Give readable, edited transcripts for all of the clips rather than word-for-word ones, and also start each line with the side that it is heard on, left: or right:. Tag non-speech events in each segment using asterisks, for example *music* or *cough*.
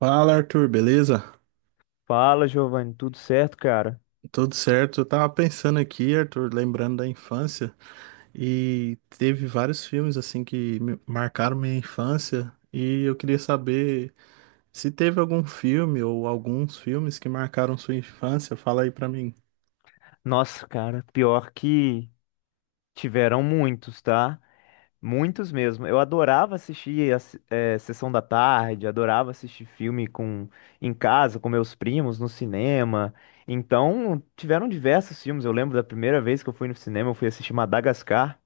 right: Fala, Arthur, beleza?
left: Fala, Giovanni, tudo certo, cara?
right: Tudo certo? Eu tava pensando aqui, Arthur, lembrando da infância, e teve vários filmes assim que marcaram minha infância, e eu queria saber se teve algum filme ou alguns filmes que marcaram sua infância, fala aí pra mim.
left: Nossa, cara, pior que tiveram muitos, tá? Muitos mesmo. Eu adorava assistir a sessão da tarde, adorava assistir filme com em casa, com meus primos, no cinema. Então, tiveram diversos filmes. Eu lembro da primeira vez que eu fui no cinema, eu fui assistir Madagascar.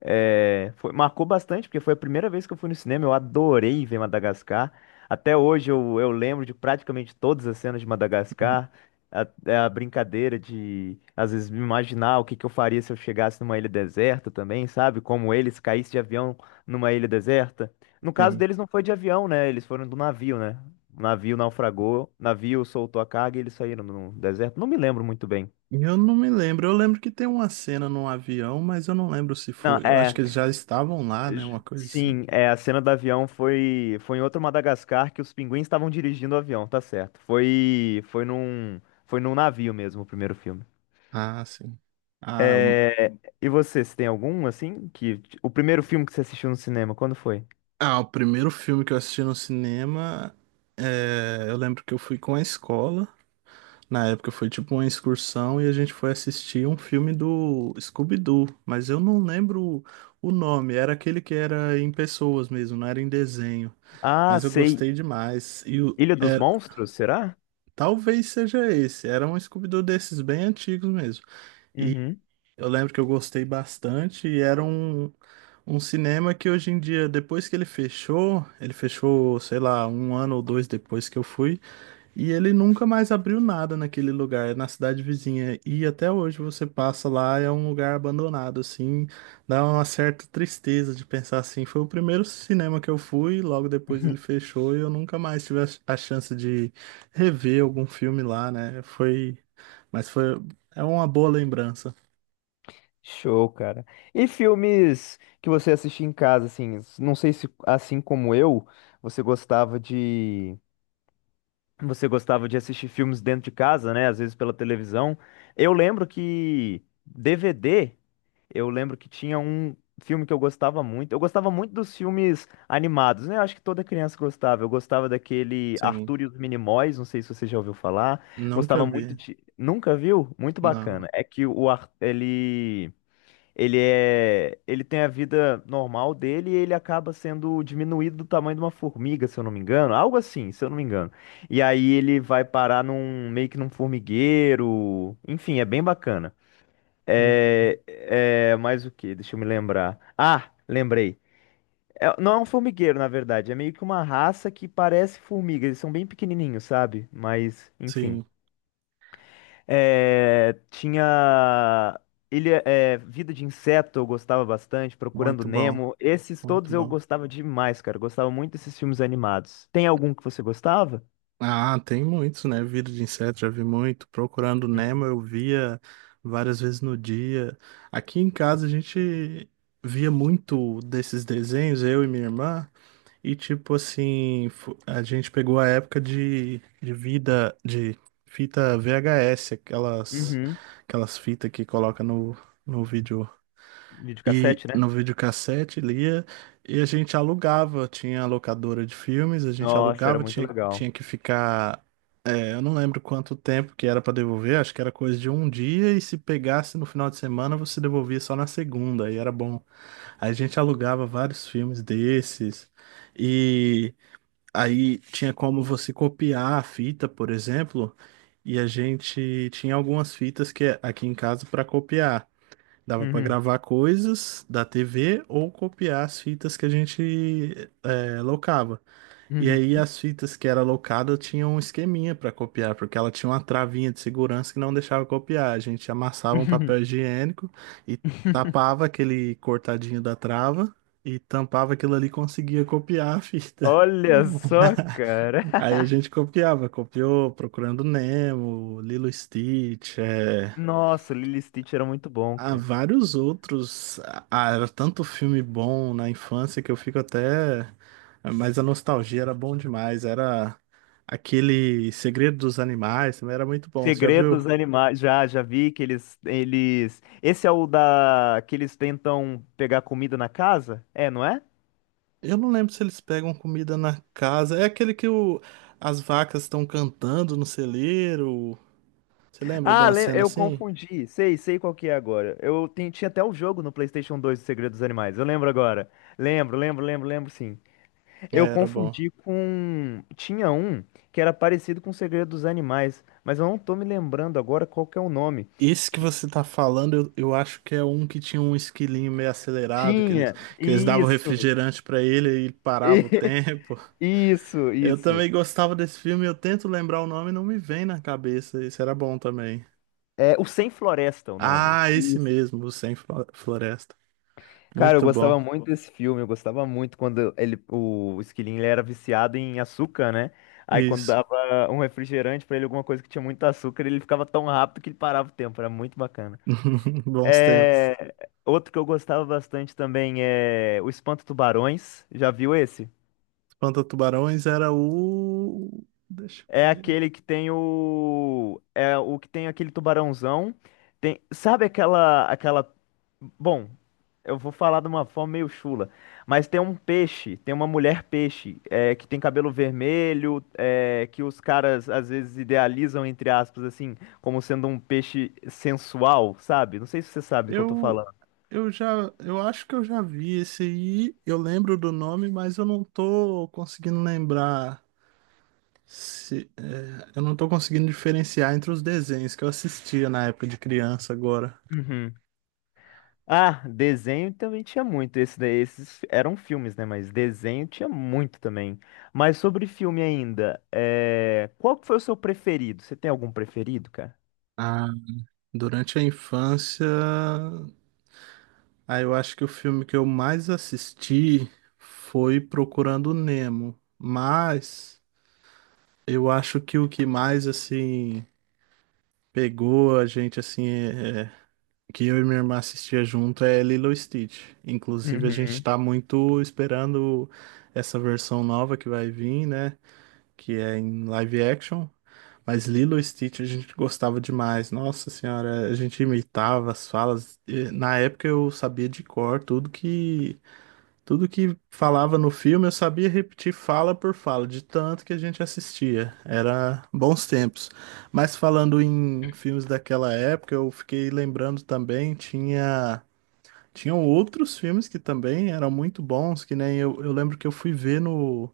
left: É, marcou bastante, porque foi a primeira vez que eu fui no cinema. Eu adorei ver Madagascar. Até hoje eu lembro de praticamente todas as cenas de
right: Uhum.
left: Madagascar. A, é a brincadeira de, às vezes, me imaginar o que eu faria se eu chegasse numa ilha deserta também, sabe? Como eles caíssem de avião numa ilha deserta. No caso
right: Sim.
left: deles, não foi de avião, né? Eles foram do navio, né? O navio naufragou, o navio soltou a carga e eles saíram no deserto. Não me lembro muito bem.
right: Eu não me lembro, eu lembro que tem uma cena num avião, mas eu não lembro se
left: Não,
right: foi. Eu acho
left: é.
right: que eles já estavam lá, né? Uma coisa assim.
left: Sim, é, a cena do avião foi em outro Madagascar que os pinguins estavam dirigindo o avião, tá certo. Foi num navio mesmo, o primeiro filme.
right: Ah, sim. Ah,
left: É, e você, se tem algum, assim, que... O primeiro filme que você assistiu no cinema, quando foi?
right: Ah, o primeiro filme que eu assisti no cinema, eu lembro que eu fui com a escola. Na época foi tipo uma excursão e a gente foi assistir um filme do Scooby-Doo, mas eu não lembro o nome. Era aquele que era em pessoas mesmo, não era em desenho.
left: Ah,
right: Mas eu
left: sei.
right: gostei demais.
left: Ilha dos Monstros, será?
right: Talvez seja esse. Era um Scooby-Doo desses bem antigos mesmo. E
left: Uhum.
right: eu lembro que eu gostei bastante e era um cinema que hoje em dia, depois que ele fechou, sei lá, um ano ou dois depois que eu fui, e ele nunca mais abriu nada naquele lugar, é na cidade vizinha. E até hoje você passa lá, é um lugar abandonado, assim, dá uma certa tristeza de pensar assim. Foi o primeiro cinema que eu fui, logo depois ele
left: *laughs*
right: fechou, e eu nunca mais tive a chance de rever algum filme lá, né? Mas foi, é uma boa lembrança,
left: Show, cara. E filmes que você assistia em casa, assim, não sei se, assim como eu, você gostava de... Você gostava de assistir filmes dentro de casa, né? Às vezes pela televisão. Eu lembro que DVD, eu lembro que tinha um filme que eu gostava muito. Eu gostava muito dos filmes animados, né? Eu acho que toda criança gostava. Eu gostava daquele
right: sim.
left: Arthur e os Minimóis, não sei se você já ouviu falar.
right: Nunca
left: Gostava muito
right: vi,
left: de. Nunca viu? Muito
right: não.
left: bacana. É que o Ar... ele é, ele tem a vida normal dele e ele acaba sendo diminuído do tamanho de uma formiga, se eu não me engano, algo assim, se eu não me engano. E aí ele vai parar num meio que num formigueiro, enfim, é bem bacana. É, é mais o que? Deixa eu me lembrar. Ah, lembrei. Não é um formigueiro, na verdade, é meio que uma raça que parece formiga. Eles são bem pequenininhos, sabe? Mas, enfim.
right: Sim.
left: É, tinha Ilha, é, Vida de Inseto, eu gostava bastante, Procurando
right: Muito bom,
left: Nemo. Esses
right: muito
left: todos eu
right: bom.
left: gostava demais, cara. Gostava muito desses filmes animados. Tem algum que você gostava?
right: Ah, tem muitos, né? Vida de inseto, já vi muito. Procurando Nemo,
left: Uhum.
right: eu via várias vezes no dia. Aqui em casa a gente via muito desses desenhos, eu e minha irmã, e tipo assim, a gente pegou a época de vida de fita VHS, aquelas,
left: Uhum.
right: aquelas fitas que coloca no vídeo e
left: Videocassete, né?
right: no videocassete lia, e a gente alugava, tinha a locadora de filmes, a gente
left: Nossa, era
right: alugava,
left: muito legal.
right: tinha que ficar, é, eu não lembro quanto tempo que era para devolver, acho que era coisa de um dia e se pegasse no final de semana você devolvia só na segunda, aí era bom. Aí a gente alugava vários filmes desses, e aí tinha como você copiar a fita, por exemplo, e a gente tinha algumas fitas que é aqui em casa para copiar. Dava para
left: Uhum.
right: gravar coisas da TV ou copiar as fitas que a gente, é, locava. E aí
left: Uhum.
right: as fitas que era locada tinham um esqueminha para copiar, porque ela tinha uma travinha de segurança que não deixava copiar. A gente amassava um
left: Uhum.
right: papel higiênico e
left: *laughs*
right: tapava aquele cortadinho da trava e tampava aquilo ali e conseguia copiar a fita.
left: Olha só, cara.
right: *laughs* Aí a
left: *laughs*
right: gente copiava, copiou Procurando Nemo, Lilo e Stitch, é,
left: Nossa, Lilo e Stitch era muito bom,
right: há
left: cara.
right: vários outros. Ah, era tanto filme bom na infância que eu fico até. Mas a nostalgia era bom demais. Era aquele Segredo dos Animais, também era muito bom. Você já viu?
left: Segredos animais. Já vi que eles, eles. Esse é o da. Que eles tentam pegar comida na casa? É, não é?
right: Eu não lembro se eles pegam comida na casa. É aquele que o... as vacas estão cantando no celeiro. Você lembra de
left: Ah,
right: uma
left: lem-
right: cena
left: eu
right: assim?
left: confundi. Sei, sei qual que é agora. Eu tinha até o jogo no PlayStation 2 de Segredos dos Animais. Eu lembro agora. Lembro, lembro, lembro, lembro, sim.
right: É,
left: Eu
right: era bom.
left: confundi com. Tinha um que era parecido com Segredos dos Animais, mas eu não tô me lembrando agora qual que é o nome.
right: Esse que
left: Que
right: você tá falando, eu acho que é um que tinha um esquilinho meio acelerado,
left: tinha.
right: que eles davam
left: Isso.
right: refrigerante pra ele e ele parava o *laughs*
left: *laughs*
right: tempo.
left: Isso,
right: Eu
left: isso.
right: também gostava desse filme, eu tento lembrar o nome e não me vem na cabeça. Esse era bom também.
left: É O Sem Floresta, é o nome.
right: Ah, esse
left: Isso.
right: mesmo, o Sem Flo- Floresta.
left: Cara, eu
right: Muito
left: gostava
right: bom.
left: muito desse filme, eu gostava muito quando ele, o esquilinho ele era viciado em açúcar, né? Aí quando
right: Isso.
left: dava um refrigerante pra ele, alguma coisa que tinha muito açúcar, ele ficava tão rápido que ele parava o tempo, era muito bacana.
right: *laughs* Bons tempos.
left: É, outro que eu gostava bastante também é O Espanto Tubarões, já viu esse?
right: Espanta-Tubarões era o. Deixa eu
left: É
right: ver.
left: aquele que tem o. É o que tem aquele tubarãozão. Tem... Sabe aquela, aquela. Bom, eu vou falar de uma forma meio chula. Mas tem um peixe, tem uma mulher peixe, é, que tem cabelo vermelho, é, que os caras às vezes idealizam, entre aspas, assim, como sendo um peixe sensual, sabe? Não sei se você sabe do que eu tô
right: Eu,
left: falando.
right: eu já. Eu acho que eu já vi esse aí. Eu lembro do nome, mas eu não tô conseguindo lembrar. Se, é, eu não tô conseguindo diferenciar entre os desenhos que eu assistia na época de criança agora.
left: Uhum. Ah, desenho também tinha muito. Esse daí, esses eram filmes, né? Mas desenho tinha muito também. Mas sobre filme ainda, é... qual que foi o seu preferido? Você tem algum preferido, cara?
right: Ah, durante a infância, aí eu acho que o filme que eu mais assisti foi Procurando Nemo, mas eu acho que o que mais assim pegou a gente assim é que eu e minha irmã assistia junto é Lilo e Stitch. Inclusive a gente
left: Uhum.
right: tá muito esperando essa versão nova que vai vir, né, que é em live action. Mas Lilo e Stitch a gente gostava demais. Nossa senhora, a gente imitava as falas. E, na época eu sabia de cor tudo que falava no filme, eu sabia repetir fala por fala, de tanto que a gente assistia. Era bons tempos. Mas falando em filmes daquela época, eu fiquei lembrando também, tinham outros filmes que também eram muito bons, que nem eu lembro que eu fui ver no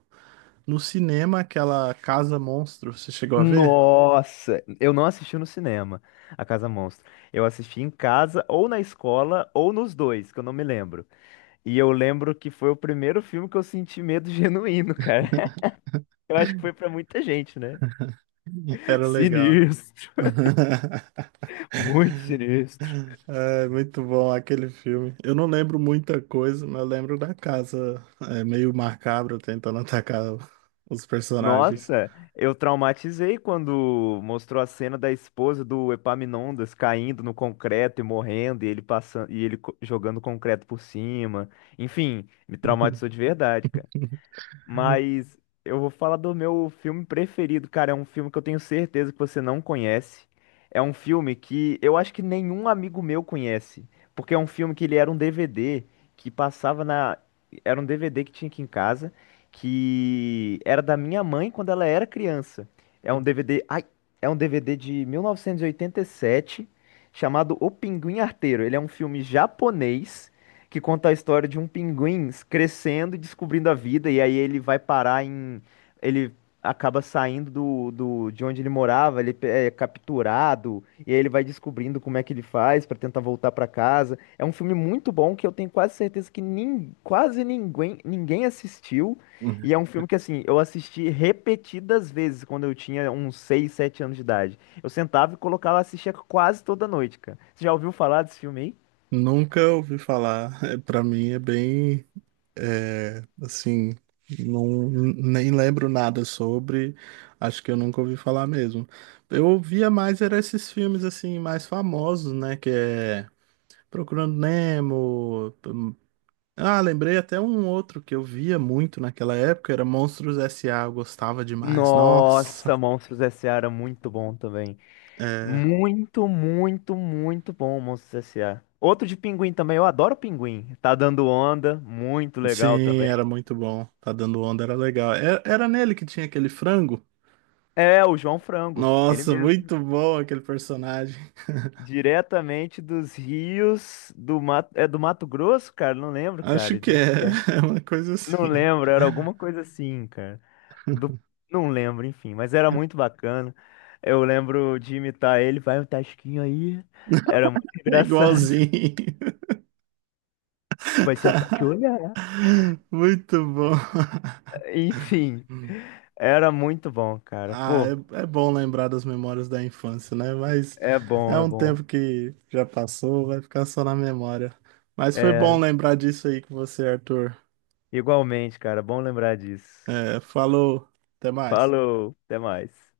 right: no cinema aquela Casa Monstro. Você chegou a ver?
left: Nossa, eu não assisti no cinema, A Casa Monstro. Eu assisti em casa, ou na escola, ou nos dois, que eu não me lembro. E eu lembro que foi o primeiro filme que eu senti medo genuíno, cara. *laughs* Eu acho que foi pra muita gente, né?
right: Era legal.
left: Sinistro,
right: *laughs*
left: *laughs* muito sinistro.
right: É muito bom aquele filme. Eu não lembro muita coisa, mas eu lembro da casa, é, meio macabra tentando *laughs* atacar os personagens.
left: Nossa, eu traumatizei quando mostrou a cena da esposa do Epaminondas caindo no concreto e morrendo, e ele passando e ele jogando concreto por cima. Enfim, me traumatizou de verdade,
right: *laughs*
left: mas eu vou falar do meu filme preferido, cara. É um filme que eu tenho certeza que você não conhece. É um filme que eu acho que nenhum amigo meu conhece. Porque é um filme que ele era um DVD que passava na. Era um DVD que tinha aqui em casa, que era da minha mãe quando ela era criança. É um DVD. Ai, é um DVD de 1987, chamado O Pinguim Arteiro. Ele é um filme japonês que conta a história de um pinguim crescendo e descobrindo a vida, e aí ele vai parar em. Ele acaba saindo do, do, de onde ele morava, ele é capturado, e aí ele vai descobrindo como é que ele faz pra tentar voltar pra casa. É um filme muito bom que eu tenho quase certeza que quase ninguém, ninguém assistiu. E é um filme que, assim, eu assisti repetidas vezes quando eu tinha uns 6, 7 anos de idade. Eu sentava e colocava, assistia quase toda noite, cara. Você já ouviu falar desse filme aí?
right: Nunca ouvi falar. Para mim é bem, assim, não, nem lembro nada sobre. Acho que eu nunca ouvi falar mesmo. Eu ouvia mais era esses filmes assim mais famosos, né? Que é Procurando Nemo, ah, lembrei até um outro que eu via muito naquela época, era Monstros S.A., eu gostava demais. Nossa,
left: Nossa, Monstros S.A. era muito bom também.
right: é,
left: Muito, muito, muito bom, Monstros S.A. Outro de Pinguim também, eu adoro Pinguim. Tá dando onda, muito legal
right: sim,
left: também.
right: era muito bom. Tá dando onda, era legal. Era nele que tinha aquele frango?
left: É, o João Frango, ele
right: Nossa,
left: mesmo.
right: muito bom aquele personagem.
left: Diretamente dos rios do Mato, é do Mato Grosso, cara? Não lembro,
right: Acho
left: cara,
right: que
left: de onde-
right: é, *laughs* é uma coisa
left: Não
right: assim.
left: lembro, era alguma coisa assim, cara. Do... Não lembro, enfim, mas era muito bacana. Eu lembro de imitar ele, vai o Tasquinho aí. Era muito *laughs*
right: É
left: engraçado.
right: igualzinho.
left: Vai se
right: *laughs*
left: apaixonar.
right: Muito bom.
left: Enfim, era muito bom, cara.
right: Ah,
left: Pô,
right: é, é bom lembrar das memórias da infância, né? Mas
left: é
right: é
left: bom, é
right: um
left: bom.
right: tempo que já passou, vai ficar só na memória. Mas foi bom
left: É,
right: lembrar disso aí com você, Arthur.
left: igualmente, cara, bom lembrar disso.
right: É, falou, até mais.
left: Falou, até mais.